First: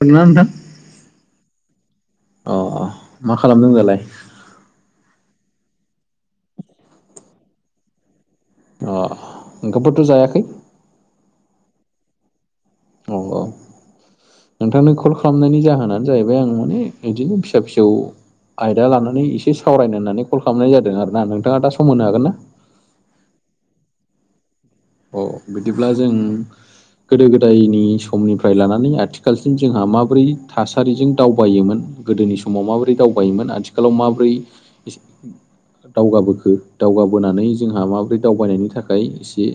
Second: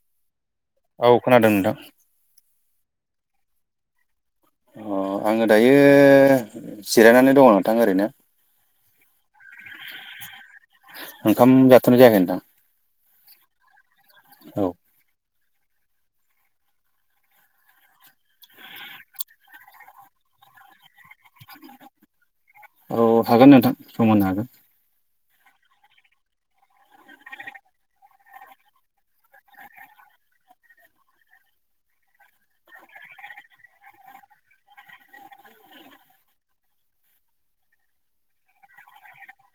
सोरना दा औ खोनादों नोंथां। अ अ मा खालामदों होन दालाय? अ आङो दायो जिरायनानै दङ नोंथां ओरैनो ओंखामफोरथ' जायाखै? ओंखाम जााथनो जायाखै नोंथां। औ औ औ नोंथांनो कल खालामनायनि जाहोनानो जाहैबाय आं माने बिदिनो फिसा फिसौ आयदा लानानै एसे सावरायनो होननानै कल खालामनाय जादों आरो ना नोंथाङा दा सम मोनो हागोन ना? औ हागोन नोंथां समाननो हागोन। अ बिदिब्ला जों गोदो गोदायनि समनिफ्राय लानानै आथिखालसिम जोंहा माबोरै थासारिजों दावबायोमोन गोदोनि समाव माबोरै दावबायोमोन आथिखालाव माबोरै दावगाबोखो दावगाबोनानै जोंहा माबोरै दावबायनायनि थाखाय एसे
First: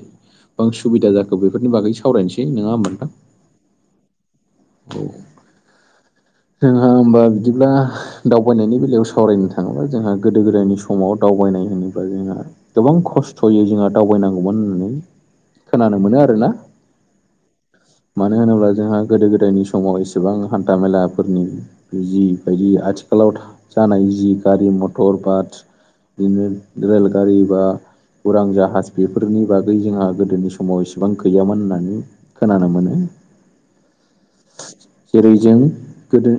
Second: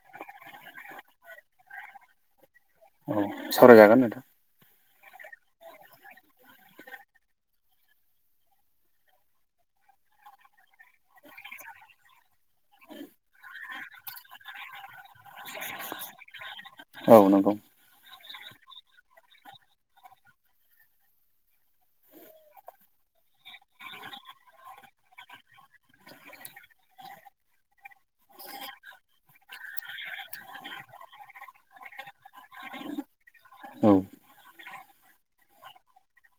गोबां सुबिदा जाखो बेफोरनि बागै सावरायनोसै नङा होनबा। औ सावरायजागोन। [inaudible] जोंहा होमबा बिदिब्ला दावबायनायनि बेलायाव सावरायनो थाङोब्ला जोंहा गोदो गोदायनि समाव दावबायनाय होनोबा जोंहा गोबां खस्थ'यै जोंहा दावबायनांगौमोन होननानै खोनानो मोनो आरोना। औ नंगौ। मानो होनोब्ला जोंहा गोदो गोदायनि समाव एसेबां हान्था मेला फोरनि जि बायदि आथिखालाव जानाय जि गारि मटर बास बिदिनो रेलगारि बा उरां जाहाज बेफोरनि बागै जोंहा गोदोनि समाव इसेबां गैयामोन होननानै खोनानो मोनो।। औ जेरैजों गोदो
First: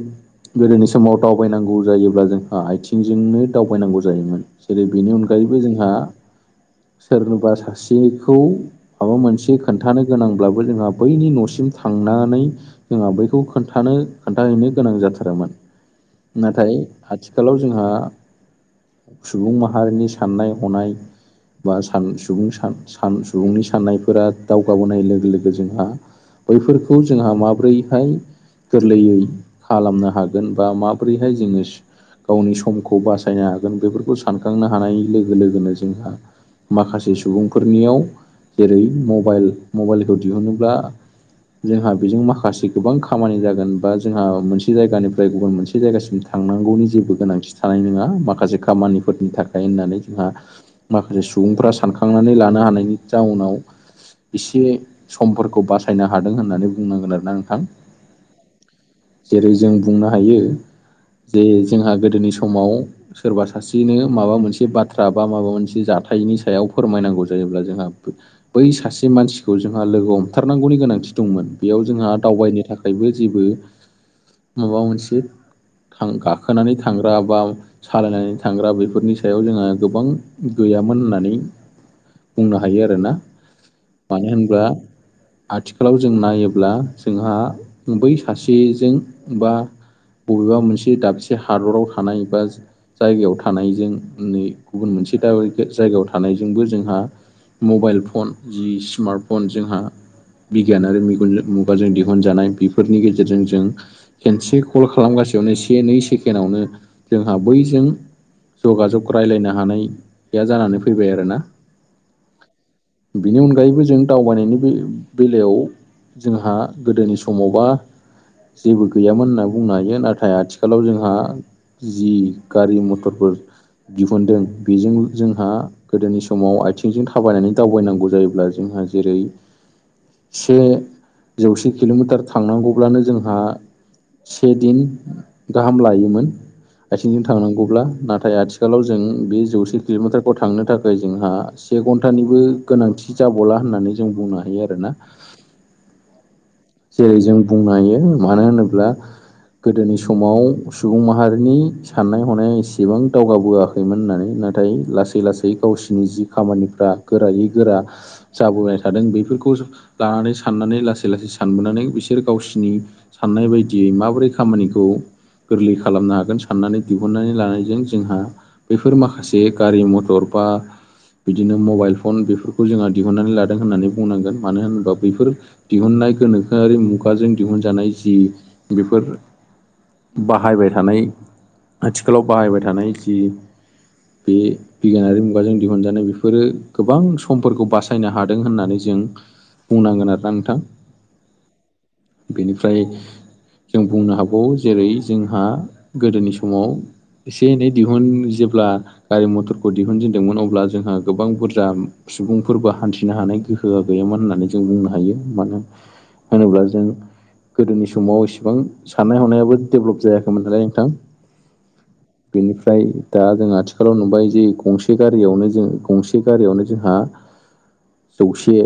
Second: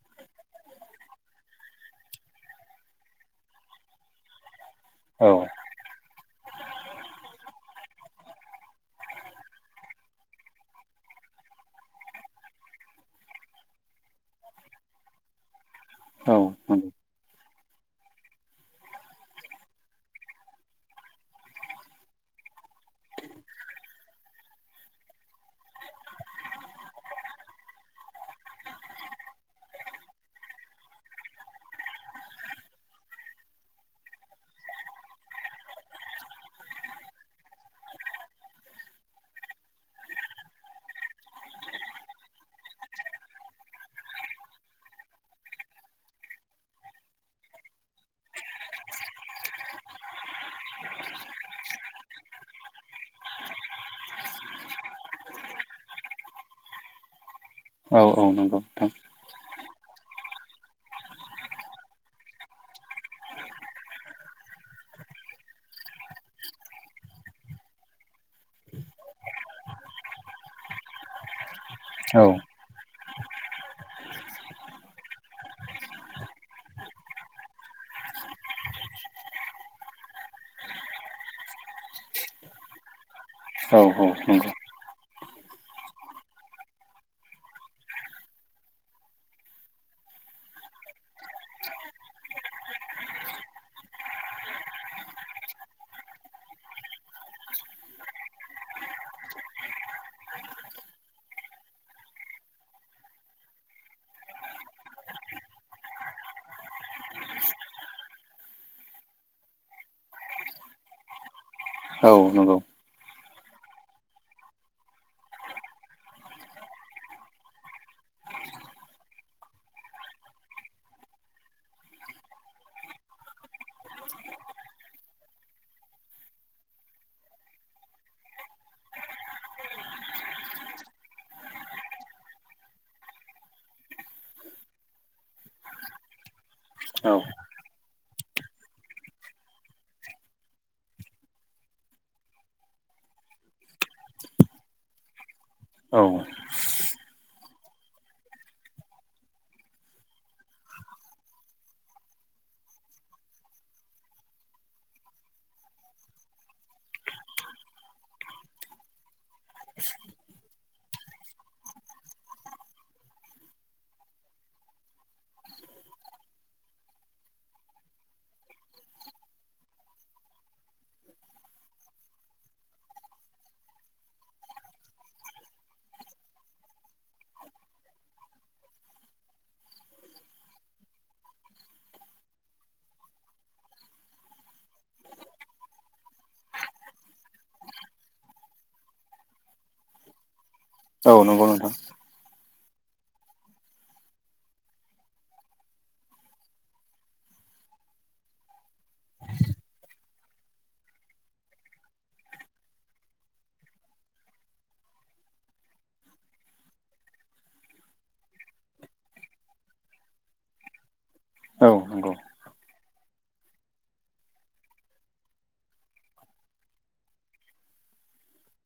गोदोनि समाव दावबायनांगौ जायोब्ला जोंहा आथिंजोंनो दावबायनांगौ जायोमोन। जेरै बेनि औ नंगौ अनगायैबो जोंहा सोरनोबा सासेखौ माबा मोनसे खोन्थानो गोनांब्लाबो जोंहा बैनि न'सिम थांनानै जोंहा बैखौ खोन्थानो खोन्थाहैनो गोनां जाथारोमोन। औ नाथाय आथिखालाव जोंहा सुबुं माहारिनि साननाय हनाय बा स सुबुं सुबुंनि साननायफोरा दावगाबोनाय लोगो लोगो जोंहा बैफोरखौ जोंहा माब्रै गोरलैयै खालामनो हागोन बा माबोरैहाय जोङो गावनि समखौ बासायनो हागोन बेफोरखौ सानखांनो हानाय लोगो लोगोनो जोंहा माखासे सुबुंफोरनियाव जेरै मबाइल मबाइलखौ दिहुनोब्ला जोंहा बेजों माखासे गोबां खामानि जागोन बा जोंहा मोनसे जायगानिफ्राय गुबुन मोनसे जायगासिम थांनांगौनि जेबो गोनांथिं थानाय नङा माखासे खामानिफोरनि थाखाय होननानै जोंहा माखासे सुबुंफ्रा सानखांनानै लानो हानायनि जाउनाव एसे समफोरखौ बासायनो हादों होननानै बुंनांगोन आरोना नोंथां। औ-औ नंगौ नोंथां जेरै जों बुंनो हायो जे जोंहा गोदोनि समाव सोरबा सासेनो माबा मोनसे बाथ्रा बा माबा मोनसे जाथायनि सायाव फोरमायनांगौ जायोब्ला जोंहा बै सासे मानसिखौ जोंहा लोगो हमथारनांगौनि गोनांथि दंमोन बेयाव जोंहा औ दावबायनो थाखायबो जेबो माबा मोनसे थां गाखोनानै थांग्रा बा सालायनानै थांग्रा बेफोरनि सायाव जोंहा गोबां गैयामोन होननानै बुंनो हायो आरोना औ मानो नंगौ होनब्ला आथिखालाव जों नायोब्ला जोंहा बै सासेजों बा बबेबा मोनसे दाबसे हादराव थानाय बा जायगायाव थानायजों नै गुबुन मोनसे द जायगायाव थानायजोंबो जोंहा मबाइल फन जि स्मार्ट फन जोंहा बिगियान आरो मेगन मुग बा जों दिहुनजानाय बेफोरनि गेजेरजों जों खेनसे कल खालामगासियावनो से नै सेकेडआवनो जोंहा बैजों जगाजग रायलायनो हानाया जानानै फैबाय आरो ना औ नंगौ बेनि अनगायैबो जों दावबायनायनि बे बेलायाव जोंहा गोदोनि समावबा जेबो गैयामोन होनना बुंनो हायो नाथाय आथिखालाव जोंहा जि गारि मथरफोर दिहुनदों बेजों जोंहा गोदोनि समाव आथिंजों थाबायनानै दावबायनांगौ जायोब्ला जोंहा जेरै से जौसे किल'मिटार थांनांगौब्लानो जोंहा से दिन गाहाम लायोमोन औ आथिंजों थांनांगौब्ला नाथाय आथिखालाव जों बे जौसे किल'मिटारखौ थांनो थाखाय जोंहा से घन्टानिबो गोनांथि जाबावला होननानै जों बुंनो हायो आरोना औ जेरै जों बुंनो हायो मानो होनोब्ला गोदोनि समाव सुबुं माहारिनि साननाय हनाया एसेबां दावगाबोआखै मोन होननानै नाथाय लासै लासै गावसिोरनि जि खामानिफ्रा गोरायै गोरा जाबोबाय थादों बेफोरखौ लानानै साननानै लासै लासै सानबोनानै बिसोर गावसिोरनि साननाय बायदियै माबोरै खामानिखौ गोरलै खालामनो हागोन साननानै दिहुननानै लानायजों जोंहा बेफोर माखासे गारि मथर बा बिदिनो मबाइल फन बेफोरखौ जोंहा दिहुननानै लादों होननानै बुंनांगोन मानो होनोबा बैफोर दिहुननाय गोनोखोआरि मुगाजों दिहुनजानाय जि बेफोर बाहायबाय थानाय आथिखालाव बाहायबाय थानाय जि बे बिगियानारि मुगाजों दिहुनजानाय बेफोरो गोबां समफोरखौ बासायनो हादों होननानै जों बुंनांगोन आरोना नोंथां औ नंगौ नोंथां बेनिफ्राय जों बुंनो हागावो जेरै जोंहा गोदोनि समाव एसे एनै दिहुन जेब्ला गारि मथरखौ दिहुनजेनदोंमोन अब्ला जोंहा गोबां बुरजा सुबुंफोरबो हान्थिनो हानाय गोहोआ गैयामोन होननानै जों बुंनो हायो मानो होनोब्ला जों गोदोनि समाव इसिबां साननाय हनायाबो डेभलप जायाखैमोन नालाय नोंथां औ नंगौ बेनिफ्राय दा जों आथिखालाव नुबाय जे गंसे गारियावनो जों गंसे गारियावनो जोंहा जौसे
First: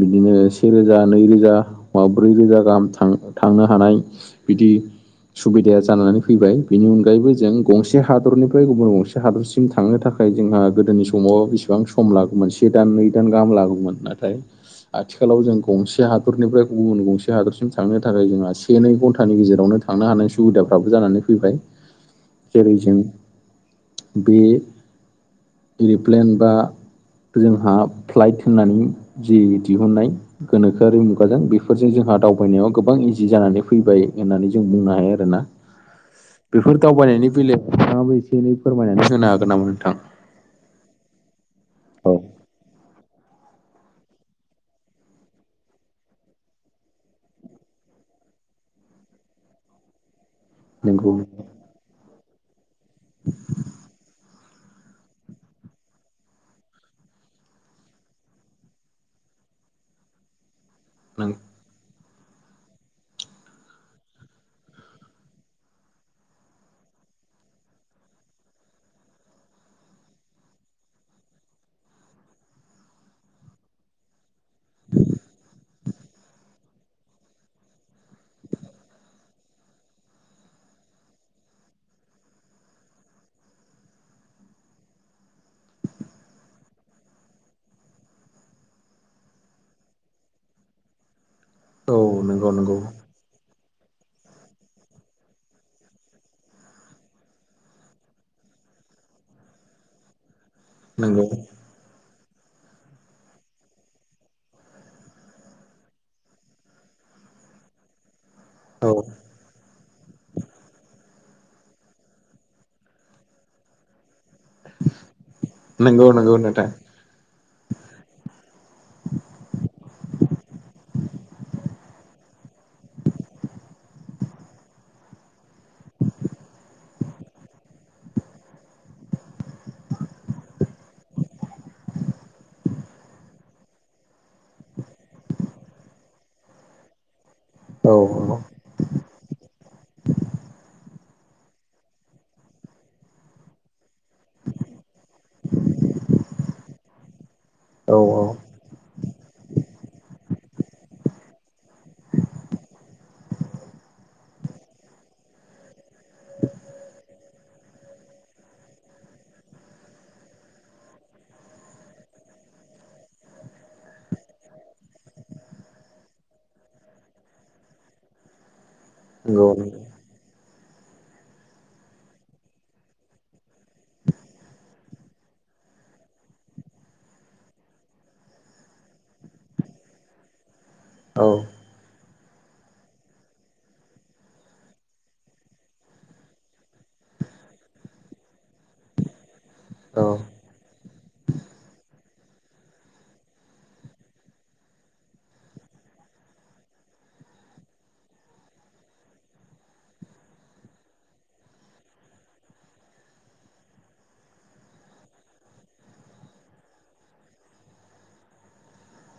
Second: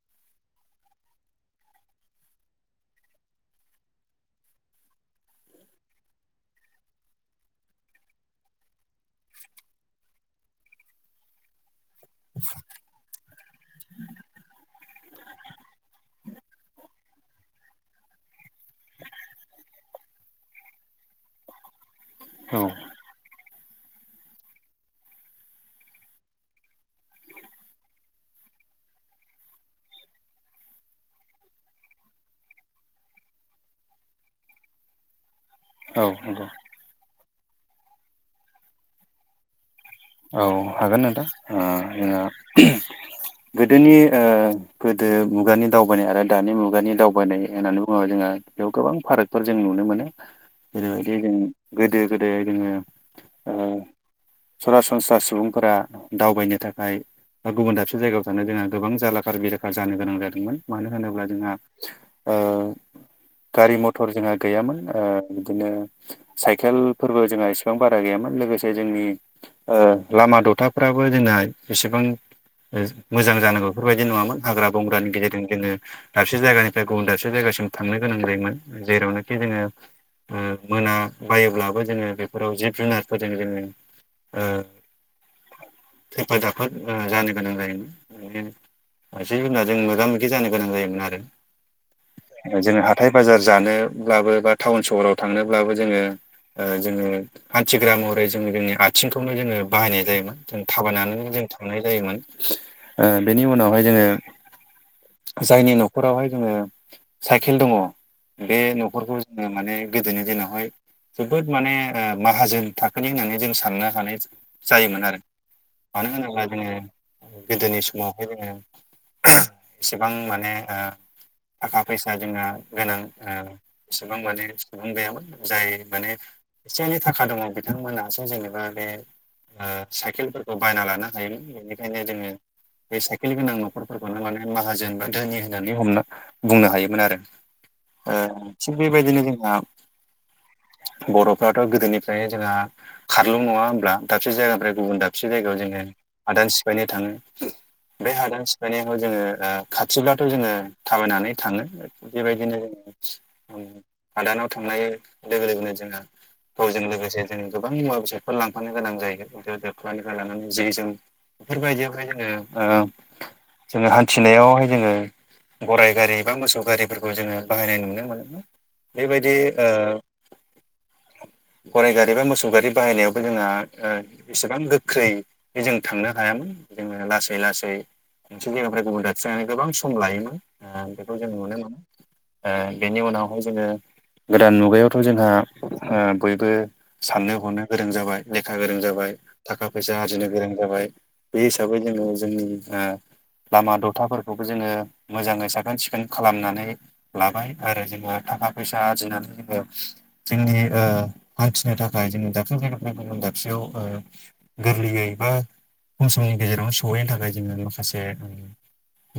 बिदिनो सेेरोजा नैरोजा माबा ब्रै रोजा गाहाम थां थांनो हानाय बिदि सुबिदाया जानानै फैबाय बेनि अनगायैबो जों गंसे हादरनिफ्राय गुबुन गंसे से हादरसिम थांनो थाखाय जोंहा गोदोनि समाव बेसेबां सम लागौमोन से दान नै दान गाहाम लागौमोन नाथाय आथिखालाव जों गंसे हादरनिफ्राय गुबुन गंसे हादरसिम थांनो थाखाय जोंहा से नै घन्टानि गेजेरावनो थांनो हानायनि सुबिदाफ्राबो जानानै फैबाय औ जेरै जों बे एर'प्लेन बा जोंहा फ्लाइट होननानै जि दिहुनन्नाय गोनोखोआरि मुगाजों बेफोर फोरजों जोंहा दावबायनायाव गोबां इजि जानानै फैबाय होननानै जों बुंनो हायो आरोना औ नंगौ बेफोर दावबायनायनि बेलायाव नोंथाङाबो एसे एनै फोरमायनानै होनो हागोन नामा नोंथां औ हागोन नोंथां ओ औ जोंना गोदोनि ओ गोदो मुगानि दावबायनाय आरो दानि मुगानि दावबायनाय होननानै बुङोब्ला जोंहा बेयाव गोबां फारागफोर जों नुनो मोनो [inaudible] जेरैबायदि जों गोदो गोदो जोङो ओ सरास सनस्रा सुबुंफोरा दावबायनो थाखाय गुबुन दाबसे जायगायाव थांनो जोंहा गोबां जालाखार बेलाखार जानो गोनां जादोंमोन मानो होनोब्ला नों जोंहा आ गारि मथर जोंहा गैयामोन ओ बिदिनो साइकेल फोरबो जोंहा एसे बां बारा गैयामोन लोगोसे जोंनि लामा दथाफ्राबो जोंना जेसिबां मोजां जानांगौ बेफोरबायदि नङामोन हाग्रा बंग्रानि गेजेरजों जोङो दसे जायगानिफ्राय गुबुन दाबसे जायगासिम थांनो गोनां जायोमोन जेरावनो खि जोङो मोना बायोब्लाबो जोङो बेफोराव जिब जुनारफोरजों जोङो खैफोद दाखोद जानो गोनां जायोमोन खायसे जुनारजों मोगा मोगि जानो गोनां जायोमोन आरो औ नंगौ जों नंगौ हाथाय बाजार जानो ब्लाबो बा टाउन सहराव थांनोब्लाबो जोङो जोङो हान्थिग्रा महरै जों जोंनि आ थिंखौनो जोङो बाहायनाय जायोमोन जों नंगौ थाबायनानैनो जों थांनाय जायोमोन ओ बेनि उनावहाय जोङो जायनि न'खरावहाय जोङो साइकेल दङ बे न'खरखौ औ जोङो माने गोदोनि दिनावहाय जोबोद माने माहाजोन थाखोनि होननानै जों साननो हानाय जायोमोन आरो नंगौ मानो नंगौ होनोबा नोंथां जोङो गोदोनि समावहाय जोङो एसेबां माने ओ थाखा फैसा जोंहा गोनां ओ एसेबां माने सुबुं गैयामोन जाय माने एसे एनै थाखा दङ बिथांमोनासो जेनेबा बे साइकेलफोरखौ बायना लानो हायोमोन बेनिखायनो जोङो बे साइकेल गोनां न'खरफोरखौनो माने माहाजोन बा धोनि होनानै हमनो बुंनो हायोमोन आरो औ थिग बेबायदिनो जोंहा बर'फ्राथ' गोदोनिफ्राय जोंहा खारलुं नङा होनब्ला दाबसे जायगानिफ्राय गुबुन दाबसे जायगायाव जोङो हादान सिफायनो थाङो औ बे औ हादान सिफायनायाव जोङो खाथिब्लाथ' जोङो थाबायनानै थाङो बेबायदिनो ओ हादानाव थांनाय लोगो लोगोनो जोंहा थजों लोगोसे जों गोबां मुवा बेसादफोर लांफानो गोनां जायो दो दोख्लानिफ्राय लानानै जि जोम बेफोरबायदियावहाय जोङो ओ जोङो हान्थिनायावहाय जोङो गराइ गारि बा मोसौ गारिफोरखौ जोङो बाहायनाय नुनो मोनोमोन बेबायदि नंगौ ओ गराय गारि बा मोसौ गारि बाहायनायाव जोंहा ओ एसेबां गोख्रै जों थांनो हायामोन जोङो लासै लासै मोनसे जायगानिफ्राय गुबुन दाबसे जायगासिम गोबां सम लायोमोन बेखौ औ जों नुनो मोनो ओ बेनि उनावहाय जोङो गोदान मुगायावथ' जोंहा ओ बयबो साननो हनो गोरों जाबाय लेखा गोरों जाबाय थाखा फैसा औ आरजिनो गोरों जाबाय बे हिसाबै जोङो जोंनि ओ लामा दथाफोरखौबो जोङो मोजाङै साखोन सिखोन खालामनानै लाबाय आरो जेनेबा थाखा फैसा आरजिनानै जोङो जोंनि ओ हान्थिनो थाखाय जोंनि दाबसे जायगाफ्रा गुबों दाबसेयाव ओ गोरलैयै बा खम समनि गेजेरावनो सहैनो थाखाय जोङो माखासे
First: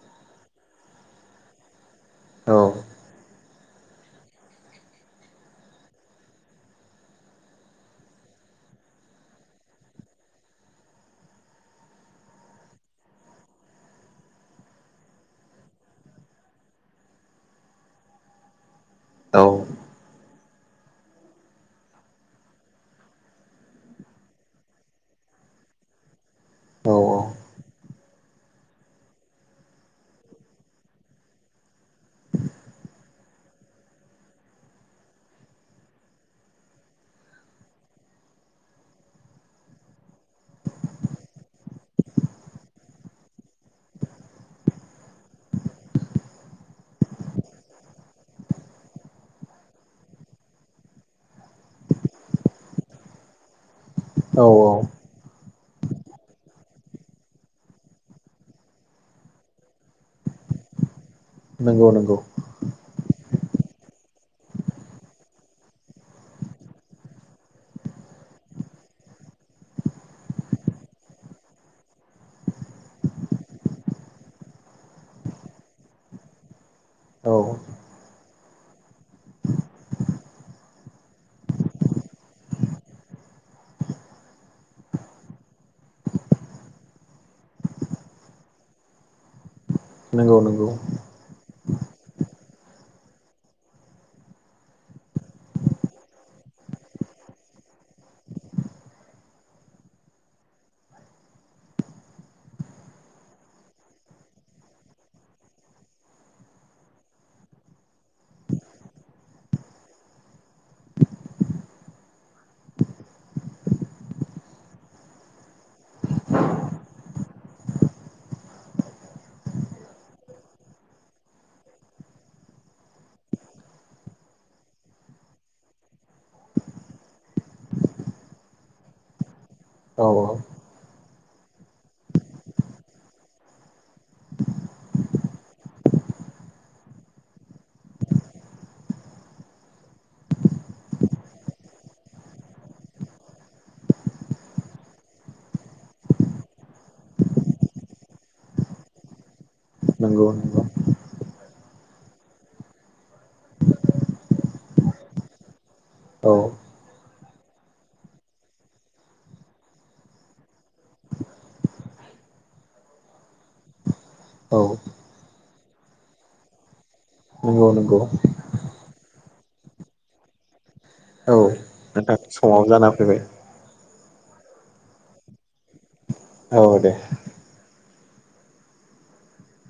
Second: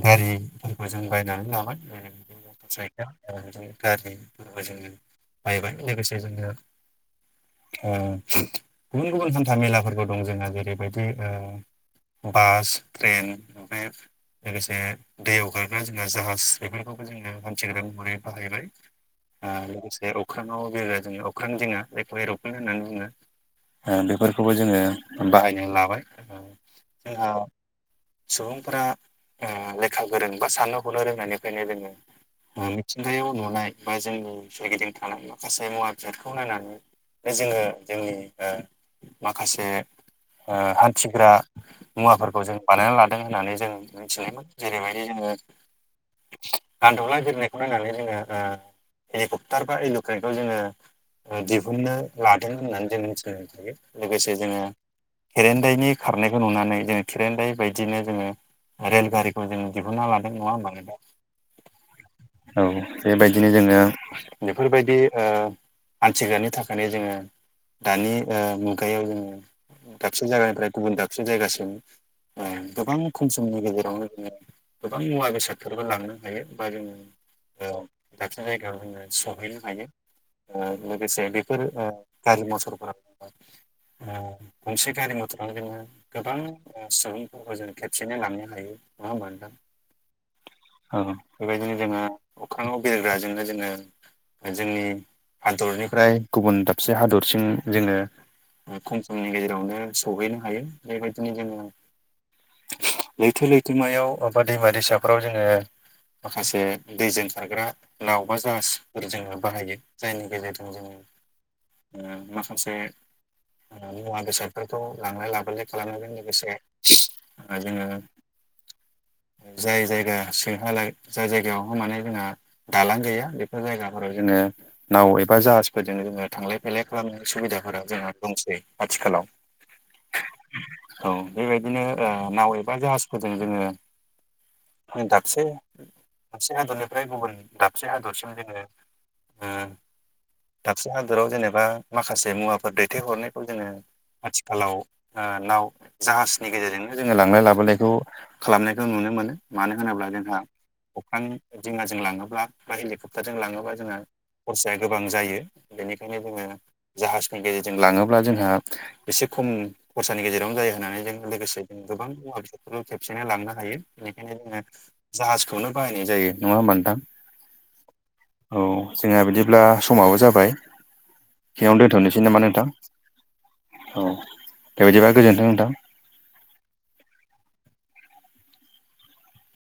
गारिफोरखौ जों बायनानै लाबाय [inaudible] मथ साइ गारिनिबो जोङो बायबाय लोगोसे जोङो ओ गुबुन गुबुन हान्था मेलाफोरबो दं जोंहा जेरैबायदि ओ बास ट्रेन बे लोगोसे दैयाव गारग्रा जोंना जाहाज बेफोरखौबो जोङो हान्थिग्रा महरै औ बाहायबाय लोगोसे अख्रांआव बिरग्रा जों अख्रां दिङा जायखौ एरल्पेन होननानै बुङो ओ बेफोरखौबो जोङो बाहायनानै लाबाय औ जोंहा सुबुंफोरा ओ लेखा गोरों बा साननो हनो रोंनायनिफ्रायनो जोङो मिथिंगायाव नुनाय बा जोंनि सोरगिदिं थानाय माखासे मुवा बेसादखौ नायनानै बे जोङो जोंनि ओ माखासे ओ हान्थिग्रा मुवाफोरखौ जों बानायना लादों होननानै जों मिथिनो मोन जेरैबायदि जोङो गान्दौला गिरनायखौ नायनानै जोङो हेलिकप्टार बा इल'ट्रनखौ जोङो दिहुननो लादों। होननानै जों मिनथिनो हायो लोगोसे औ जोङो खेरेनदायनि खारनायखौ नुनानै जोङ खेरेनदाय बायदिनो जोङो रेल गारिखौ जों दिहुनना लादों नङा होनबा नोंथां। नंगौ नंगौ औ बेबायदिनो जोङो बेफोरबायदि ओ हान्थिग्रानि थाखायनो जोङो दानि ओ मुगायाव जोङो दाबसे जायगानिफ्राय गुबुन दाबसे जायगासिम ओ गोबां खम समनि गेजेरावनो जोङो गोबां मुवा बेसादफोरबो लांनो हायो बा जोङो औ दाबसिन जायगायाव जोङो सहैनो हायो। ओ लोगोसे बेफोर गारि मथरफोर ओ मोनसे गारि मथरानो जोङो गोबां सुबुंफोरखौ जों खेबसेयनो लांनो हायो नङा होमबा नोंथां। नंगौ नंगौ औ बेबायदिनो जोङो अखाङाव बेरग्राजोंनो जोङो जोंनि हादरनिफ्राय गुबुन दाबसे हादरसिम जोङो खम समनि गेजेरावनो सहैनो हायो। बेबायदिनो जोङो लैथो- लैथोमायाव बबा दैमा -दैसाफ्राव जोङो माखासे दैजों खारग्रा नाव बा जासफोर जोङो बाहायो जायनि गेजेरजों जोङो ओ माखासे ओ मुवा बेसादफोरखौ लांलाय लाबोलाय खालामनायजों लोगोसे ओ जोङो जाय जायगा सोंहाला जाय जायगायावहाय माने जोंहा दालां गैया बेफोर जायगाफोराव जोङो नाव एबा जाहाजफोरजों जोङो थांलाय बेले खालामनाय सुबिदाफोरा जोंहा दंसै आथिखालाव। औ औ औ बेबायदिनो ओ नाव एबा जाहाजफोरजों जोङो आ दाबसे मोनसे हादरनिफ्राय गुबुन दाबसे हादरसिम जोङो दाबसे हादराव जेनेबा माखासे मुवाफोर दैथायहरनायखौ जोङो आथिखालाव ओ नाव जाहाजनि गेजेरजोंनो जोङो लांलाय लाबोलायखौ खालामनायखौ नुनो मोनो मानो होनोब्ला नंगौ जोंहा नंगौ अख्रां दैमाजों लाङोबा बा हेलिकप्टारजों लाङोबा जोङो खरसाया गोबां जायो बेनिखायनो औ जोङो जाहाजनि गेजेरजों लाङोब्ला जोंहा एसे खम खरसानि गेजेरावनो जायो होननानै जों लोगोसे जों गोबां मुवा बेसाद बे खेबसेनो लांनो हायो बेनिखायनो जोङो औ जाहाजखौनो बाहायनाय जायो नङा होमथां नंगौ नंगौ औ जोंहा बिदिब्ला समाबो जाबाय। औ सिङावनो नोंथां दोन्थ'नोसै नामा समाव नोंथां जाना फैबाय औ बेबायदिबा गोजोनथों नोंथां। औ दे